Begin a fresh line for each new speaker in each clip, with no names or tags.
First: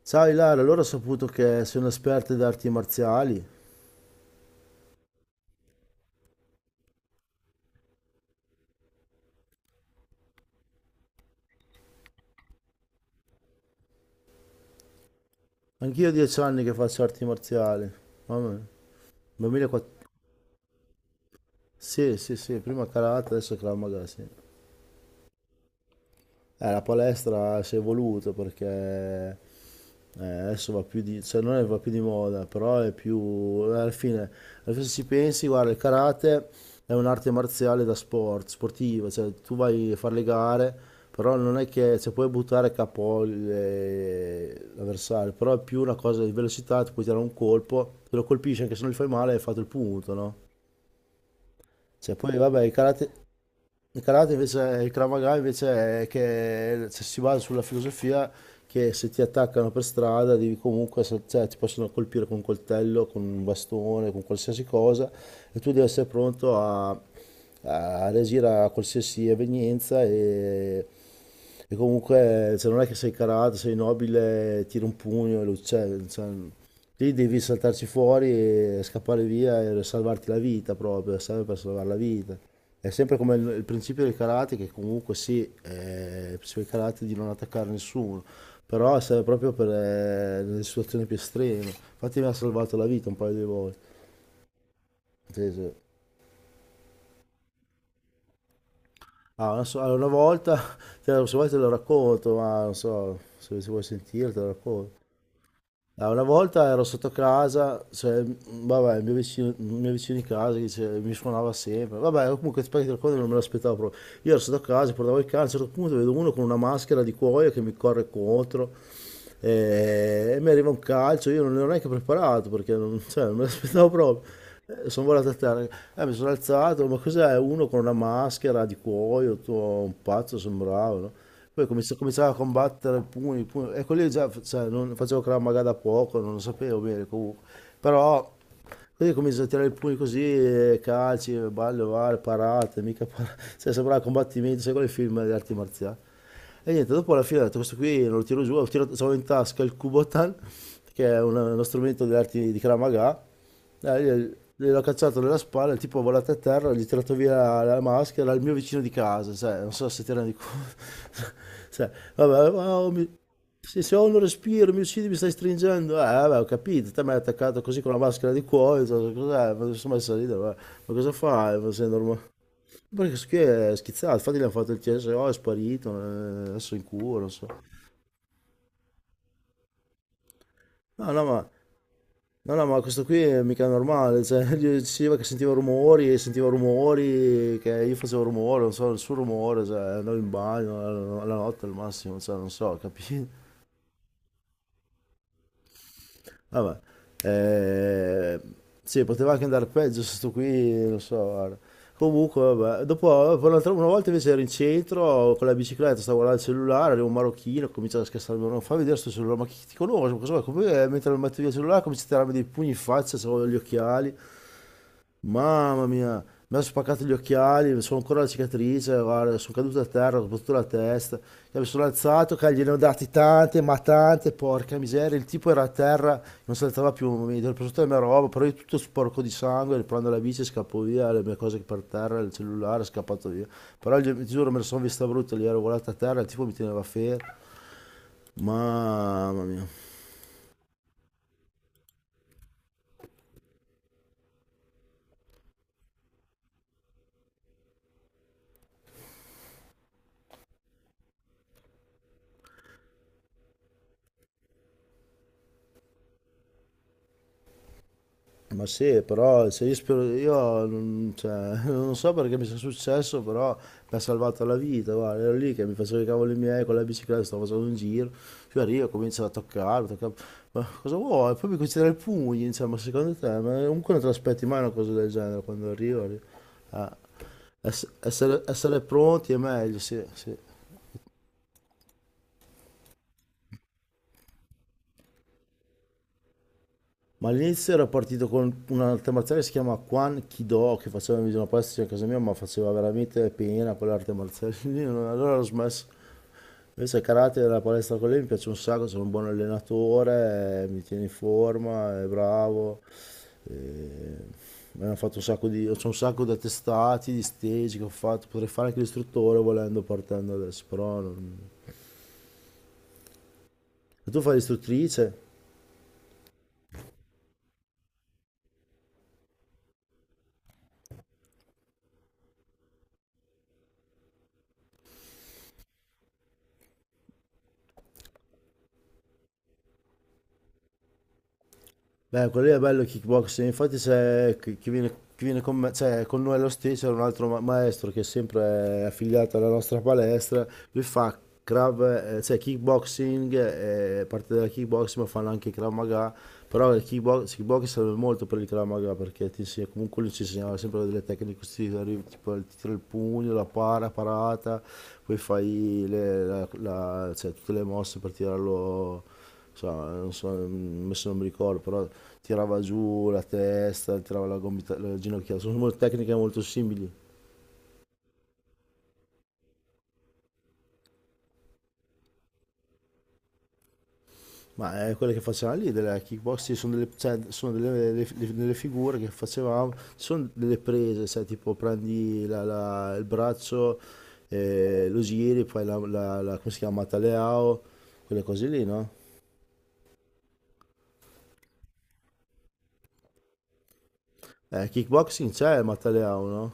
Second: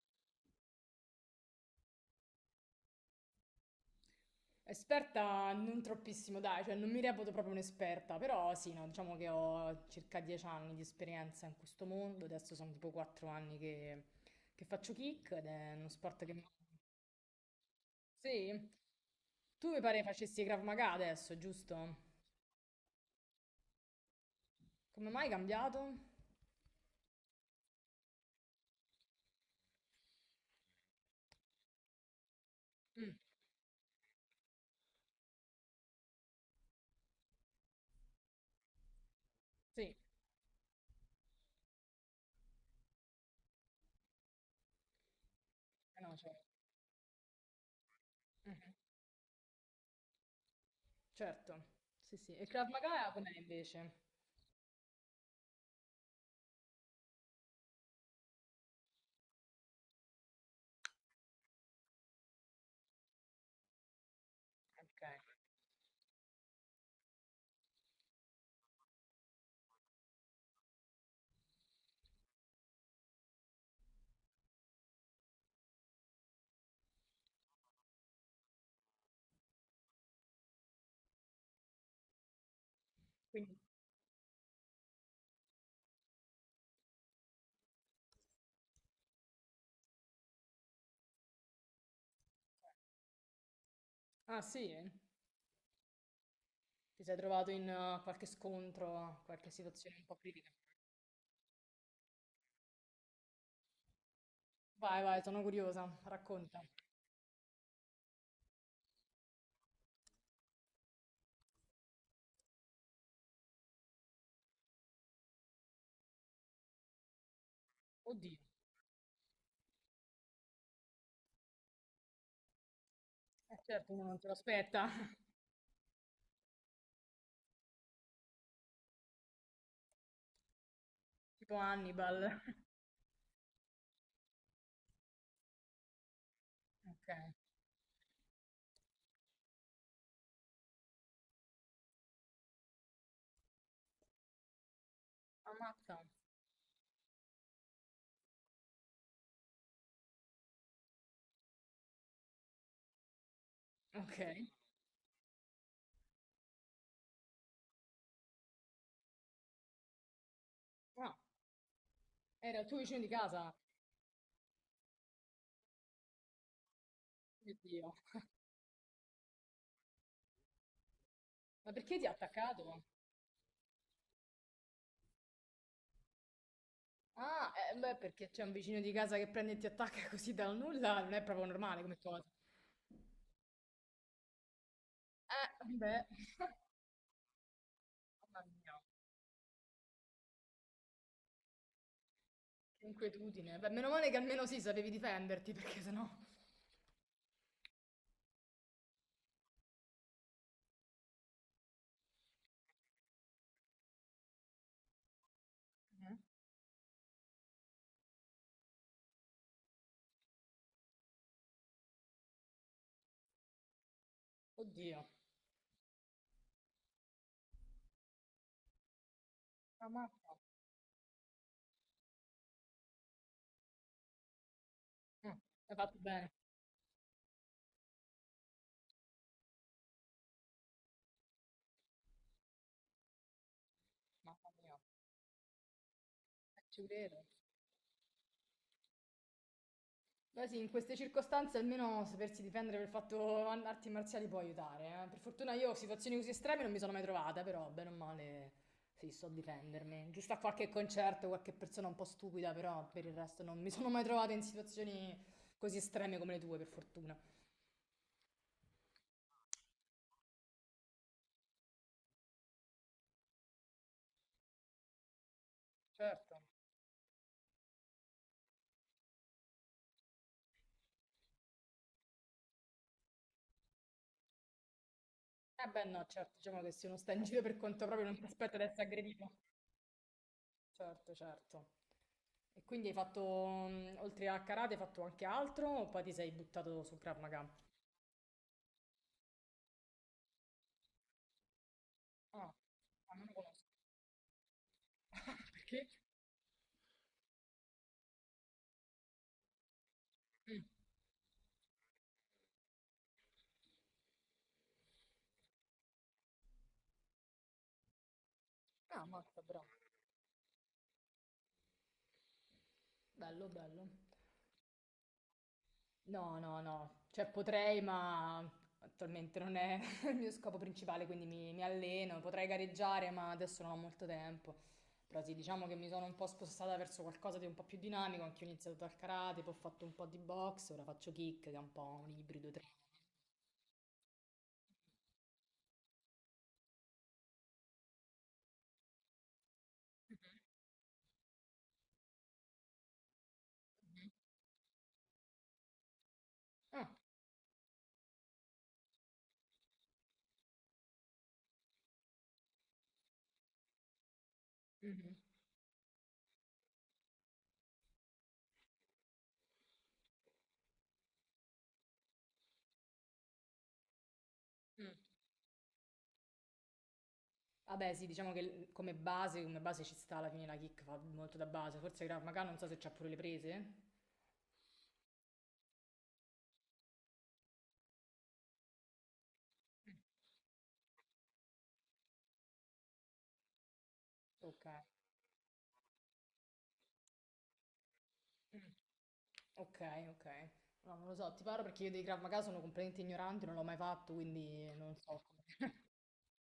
Sai Lara, allora ho saputo che sono esperta di arti marziali.
Esperta non troppissimo, dai, cioè non mi reputo proprio un'esperta, però sì, no, diciamo che ho circa 10 anni di esperienza in questo mondo, adesso sono tipo 4 anni che faccio kick ed è uno
Anch'io ho
sport che
dieci
mi-
anni che faccio arti marziali. Mamma
Sì,
mia.
tu mi pare
2004.
facessi Krav Maga adesso, giusto?
Sì, sì, sì, prima karate, adesso Krav Maga, sì.
Come mai hai cambiato?
La palestra si è evoluta perché adesso va più di, cioè non è va più di moda, però è
Mm,
più, alla fine, se ci pensi, guarda, il karate è un'arte marziale da sport, sportiva, cioè tu
sì,
vai
eh
a fare le gare, però non è che, cioè puoi buttare capo l'avversario, però è più una
no,
cosa di
cioè,
velocità, ti puoi tirare un colpo, te lo colpisci
mhm,
anche se non gli fai male, hai fatto il punto, no?
certo,
Cioè
sì
poi
sì, e
vabbè,
Krav
il karate.
Maga com'è invece?
Il karate invece, il Krav Maga invece è che cioè, si basa sulla filosofia che se ti attaccano per strada devi comunque, cioè, ti possono colpire con un coltello, con un bastone, con qualsiasi
Ok,
cosa e tu devi essere pronto a, a reagire a qualsiasi evenienza e comunque cioè, non è che sei karate, sei nobile, tiri un pugno e lo uccidi, cioè, lì devi saltarci fuori e scappare via e salvarti la vita proprio, serve per salvare la vita. È sempre come il,
quindi...
il principio del karate, che comunque sì, il principio del karate è di non attaccare nessuno, però serve proprio per le situazioni più estreme. Infatti mi ha salvato la vita un paio di volte.
Ah sì,
Sì, sì.
ti sei trovato in qualche scontro, qualche
Ah,
situazione un
allora, una
po' critica?
volta, se vuoi te lo racconto, ma non so se vuoi sentire te lo racconto.
Vai, vai, sono curiosa,
Ah, una volta
racconta.
ero sotto casa, cioè, vabbè, il mio vicino di casa mi suonava sempre. Vabbè, comunque ti racconto, che non me l'aspettavo proprio. Io ero sotto casa, portavo il cane, a un certo punto vedo uno con una maschera di cuoio che mi corre
Oddio,
contro e, mi arriva un calcio. Io non ero neanche preparato perché non, cioè, non me l'aspettavo
certo, uno non se
proprio.
lo aspetta.
Sono volato a terra, mi sono alzato, ma cos'è? Uno con una maschera di cuoio, tutto un pazzo sembrava, no?
Tipo
Poi cominciava a
Hannibal.
combattere, pugni, pugni. Ecco lì già cioè, non, facevo Krav Maga da poco, non lo sapevo bene
Ok,
comunque. Però così comincio a tirare i pugni così, calci, ballo, vale, parate, mica parate. Cioè, sembrava combattimento, sai quali film di arti marziali.
ammazza.
E niente, dopo alla fine ho detto, questo qui non lo tiro giù, ho tirato, avevo in tasca il Kubotan, che è uno strumento di arti di Krav Maga, io
Ok.
gliel'ho cacciato nella spalla, il tipo è volato a terra, gli ho tirato via la maschera, il mio vicino di casa, cioè, non so se ti rendi
Ah,
conto. Cioè, vabbè,
era il tuo
wow,
vicino di casa.
se ho un respiro mi uccidi, mi stai stringendo. Vabbè, ho capito, te mi hai attaccato così con
Oddio,
la maschera di cuoio, cioè, cos'è? Ma sono messo a ridere, ma cosa fai? Ma
ma
sei
perché ti ha
normale.
attaccato?
Perché questo qui è schizzato, infatti gli hanno fatto il CSO, è sparito, adesso è in cura, non so.
Ah, beh, perché c'è un vicino di casa che prende e ti attacca così dal nulla,
No,
non è
no,
proprio
ma
normale come cosa.
Questo qui è mica normale, cioè, gli diceva che sentiva
Beh,
rumori, e sentiva rumori, che io facevo
mamma
rumore, non
mia,
so, il suo rumore, cioè, andavo in bagno, alla notte al massimo, cioè, non so,
che
capito?
inquietudine. Beh, meno male che almeno sì, sapevi difenderti, perché sennò...
Vabbè, eh, sì, poteva anche andare peggio, sto qui, non so, guarda. Comunque, vabbè, dopo, poi una volta invece ero in centro, con la bicicletta,
Mm.
stavo guardando il cellulare, arriva un marocchino, comincia a scassarmi, non fa vedere sto cellulare, ma chi ti conosce, ma cosa vuoi? Come, mentre mi metto via il cellulare, comincia a tirarmi dei pugni in faccia, avevo gli occhiali.
Oddio,
Mamma mia, mi ha spaccato gli occhiali, sono ancora la cicatrice, guarda, sono caduto a terra, ho
ammazza.
sbattuto la testa, che mi sono alzato, che gliene ho dati tante, ma tante, porca miseria, il
Mm,
tipo era a
hai fatto
terra,
bene.
non saltava più, mi ero preso tutta la mia roba, però io tutto sporco di sangue, riprendo la bici, scappo via, le mie cose per terra, il cellulare, è scappato via, ti
Mamma
giuro me la
mia,
sono vista brutta, lì ero volato a terra, il tipo mi teneva
ci
fermo,
credo.
mamma mia.
Beh sì, in queste circostanze almeno sapersi difendere per il fatto an- arti marziali può aiutare, eh. Per fortuna io situazioni così estreme non mi sono mai trovata, però bene o male sì, so difendermi. Giusto a qualche concerto, qualche persona un po' stupida, però per il resto non mi sono mai trovata in situazioni così estreme come le tue, per fortuna.
Ma sì, però se io, spero, io non, cioè, non so perché mi sia successo, però mi ha salvato la vita. Guarda, ero lì che mi facevo i cavoli
Certo.
miei con la bicicletta, stavo facendo un giro, più arrivo, comincia a toccare, toccare. Ma cosa vuoi? Poi mi comincia a dare i pugni, insomma, ma secondo te, ma comunque non te l'aspetti mai una cosa del genere quando
Eh beh
arrivo.
no,
arrivo.
certo, diciamo che se uno sta in giro per conto
Ess-
proprio non ti
essere,
aspetta di
essere
essere
pronti
aggredito.
è meglio, sì, sì.
Certo, certo. E quindi mm, oltre a karate, hai fatto anche altro o poi ti sei buttato sul Krav
Ma
Maga?
all'inizio ero partito con un'arte marziale che si chiama Kwan Kido, che faceva in una palestra vicino a casa mia, ma
Ah,
faceva
ah, non
veramente
lo conosco.
pena quell'arte marziale lì, allora ho smesso.
Perché?
Invece il karate della palestra con lei mi piace un sacco, sono un buon
Mm.
allenatore, mi tiene in forma, è bravo. eh, Mi hanno fatto un sacco di, c'ho un sacco di attestati, di stage che ho fatto, potrei fare anche
Ah,
l'istruttore
mazza, bravo.
volendo partendo adesso. Però non-
Bello, bello.
E tu fai l'istruttrice?
No, no, no, cioè potrei, ma attualmente non è il mio scopo principale, quindi mi alleno, potrei gareggiare, ma adesso non ho molto tempo. Però sì, diciamo che mi sono un po' spostata verso qualcosa di un po' più dinamico, anche io ho iniziato dal karate, poi ho fatto un po' di box, ora faccio kick, che è un po' un
Beh, quello
ibrido
lì è
tra...
bello il kickboxing, infatti c'è chi viene, chi viene con me, cioè con noi allo stesso, c'è un altro maestro che è sempre affiliato alla nostra palestra, lui fa Krav, cioè kickboxing, parte della kickboxing, ma fanno anche Krav Maga, però il
Ah,
kickbox serve molto per il Krav Maga, perché ti comunque lui ci insegnava sempre delle tecniche così, arrivi, tipo il tiro il pugno, la para, parata,
mhm,
poi fai cioè, tutte le mosse per tirarlo, insomma, non so, adesso non mi ricordo, però tirava giù la testa, tirava la gomita,
mm.
la ginocchia, sono tecniche molto simili.
Vabbè, sì, diciamo che come base ci sta alla fine la kick, fa molto da base. Forse Krav Maga, non so se c'ha pure le prese.
Ma quelle che facevamo lì della kickboxing sono, delle, cioè, sono delle, delle figure che facevamo, sono delle prese, sai, tipo prendi il braccio,
Ok.
lo giri, poi come si chiama, Mataleao, quelle cose lì,
Mm.
no?
Ok, ok. No, non lo so, ti parlo perché io dei Krav Maga sono completamente ignorante, non l'ho mai fatto, quindi non so
Kickboxing c'è il
come.
Mataleao, no?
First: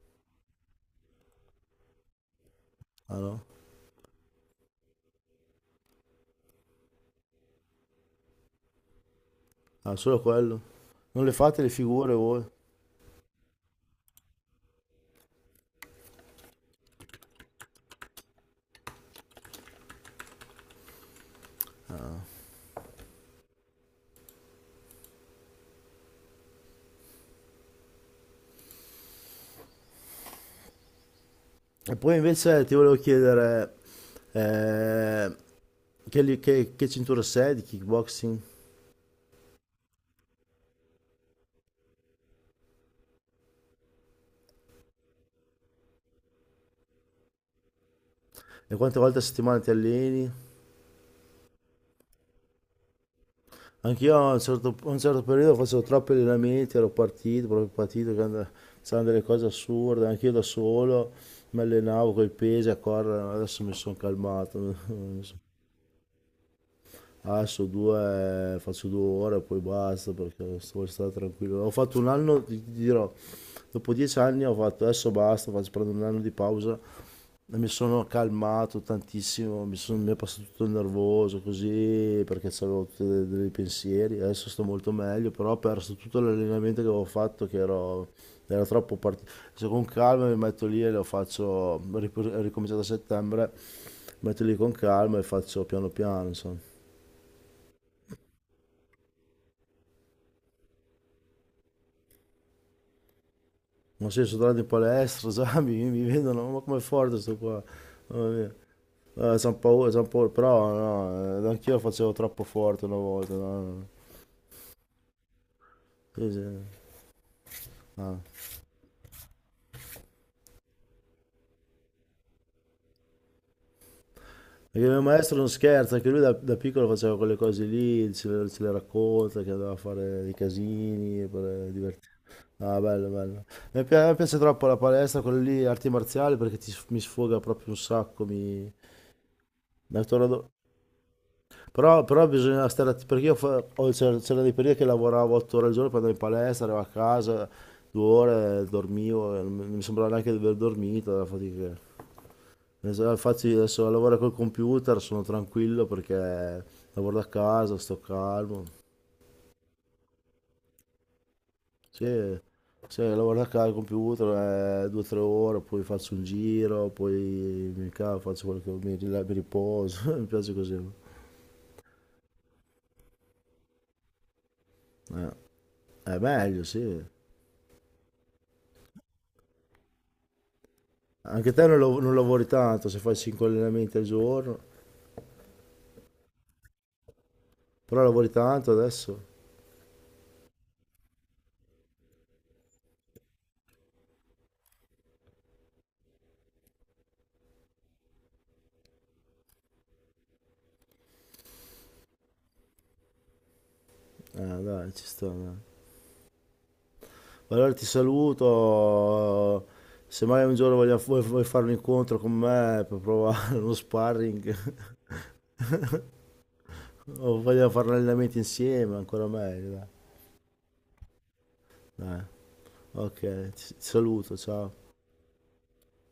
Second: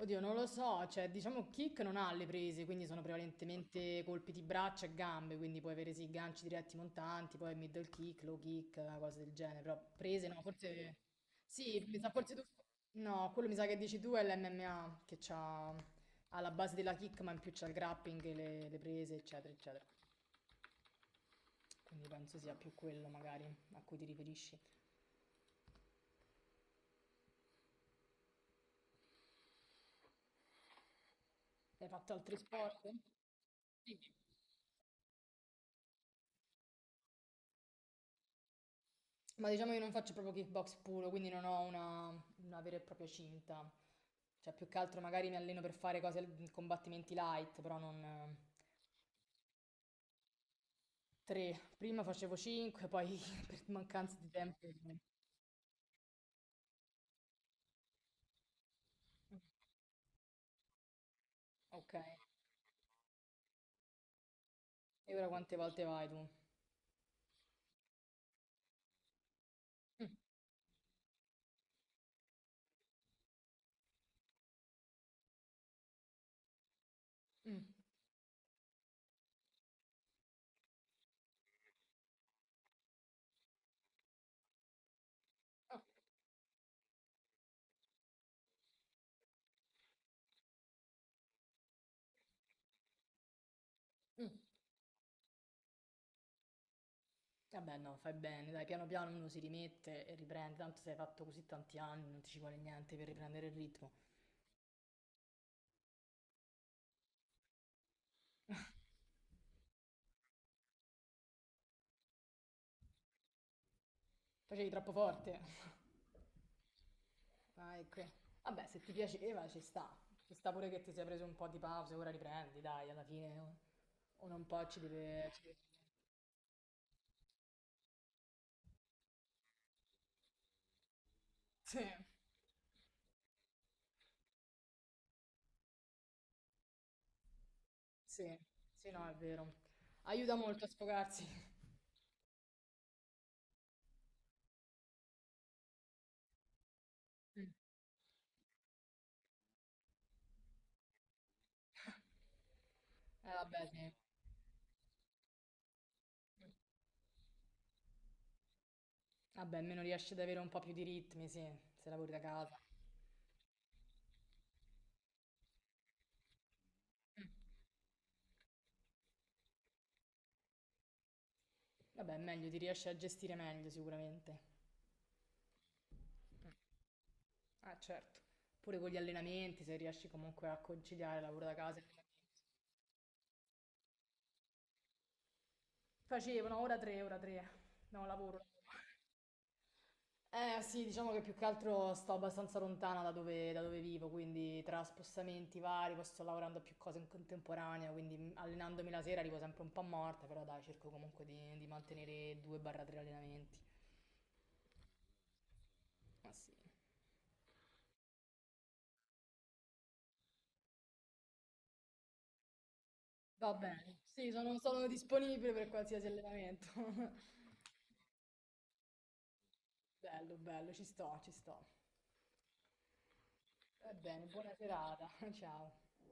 Oddio, non lo so, cioè diciamo kick non ha le prese, quindi sono
Ah no?
prevalentemente colpi di braccia e gambe, quindi puoi avere sì ganci diretti montanti, poi middle kick, low kick, cose del genere, però
Ah, solo
prese no,
quello.
forse
Non le fate le
sì, mi sa
figure
forse
voi.
tu no, quello mi sa che dici tu è l'MMA che c'ha ha la base della kick, ma in più c'ha il grappling, e le prese, eccetera, eccetera. Quindi penso sia più quello magari a cui ti riferisci. Hai
E
fatto
poi
altri
invece ti
sport?
volevo chiedere eh, che cintura sei di kickboxing
Ma diciamo io non faccio proprio kickbox puro, quindi non ho una vera e propria cinta. Cioè, più che altro magari mi alleno per fare cose, combattimenti light, però non...
e quante volte a settimana ti alleni?
Tre. Prima facevo cinque, poi per
Anch'io
mancanza di
a un
tempo...
certo, a un certo periodo facevo troppi allenamenti, ero partito, proprio partito, c'erano delle cose assurde, anch'io da solo mi
Ok.
allenavo con i pesi a correre, adesso mi sono calmato.
E
mi
ora
son-
quante volte vai tu?
Adesso due, faccio 2 ore e poi
Mm,
basta perché voglio stare tranquillo. Ho fatto un anno, ti dirò, dopo 10 anni ho fatto, adesso basta, faccio, prendo un anno di pausa e
mm,
mi sono calmato tantissimo, mi è passato tutto il nervoso così perché avevo tutti dei pensieri, adesso sto molto meglio, però ho
ah,
perso tutto l'allenamento che avevo fatto che ero, era troppo partito. Se con calma mi metto lì e lo faccio, ho ricominciato a settembre, mi
mm.
metto lì con calma e faccio piano piano, insomma.
Vabbè, no, fai bene, dai, piano piano uno si rimette e riprende. Tanto se hai fatto così tanti anni, non ti ci vuole niente per riprendere il ritmo.
Ma sì, sono tornato in palestra, sai, mi vedono, ma com'è forte sto qua. Mamma mia. Son paura, son paura, però no, anch'io facevo troppo forte una volta. No, no.
Facevi troppo forte.
Sì, sì,
Vai qui.
no.
Vabbè, se ti piaceva ci sta. Ci sta pure che ti sei preso un po' di pausa, ora riprendi, dai, alla fine o- uno un po'
Perché il mio maestro
ci
non
deve-
scherza, anche lui da piccolo faceva quelle cose lì, ce le racconta, che doveva fare dei casini per
Sì,
divertirsi. Ah, bello, bello. Mi piace troppo la palestra, quelle lì, arti marziali, perché mi sfoga proprio un sacco,
sì,
mi.
sì, no, è vero.
Da
Aiuta
torno.
molto a sfogarsi.
Però bisogna stare perché io fa- ho- c'era- c'erano dei periodi che lavoravo 8 ore al giorno, poi andavo in palestra, arrivavo a casa,
Mm.
2 ore, dormivo, e non mi sembrava neanche di aver dormito, la fatica. Infatti
Vabbè,
adesso
sì.
lavoro col computer, sono tranquillo
Mm.
perché lavoro da casa, sto calmo.
Vabbè, almeno riesci ad avere un po' più di ritmi, sì, se lavori da
Sì,
casa.
sì, lavoro da casa al computer, 2 o 3 ore, poi faccio un giro,
Mm.
poi mi cavo, faccio quello che mi, mi riposo, mi piace così.
Vabbè, è meglio, ti riesci a gestire meglio sicuramente.
È meglio, sì.
Ah, certo. Pure con gli allenamenti, se riesci comunque a conciliare lavoro
Anche
da
te
casa
non,
e allenamenti.
non lavori tanto se fai 5 allenamenti al giorno,
Facevano ora tre, ora tre.
però
No,
lavori
lavoro.
tanto adesso.
Eh sì, diciamo che più che altro sto abbastanza lontana da da dove vivo, quindi tra spostamenti vari, poi sto lavorando a più cose in contemporanea, quindi allenandomi la sera arrivo sempre un po' morta, però dai, cerco comunque di mantenere 2-3 allenamenti.
Dai, ci sta. Dai.
Ma sì.
Allora ti saluto. Se mai un giorno vuoi fare un incontro con me per
Va
provare uno
bene, sì,
sparring
sono disponibile per qualsiasi allenamento.
o vogliamo fare un allenamento insieme, ancora meglio. Dai,
Bello, bello, ci sto, ci sto.
Dai, ok, ti
Va bene,
saluto,
buona
ciao.
serata, ciao.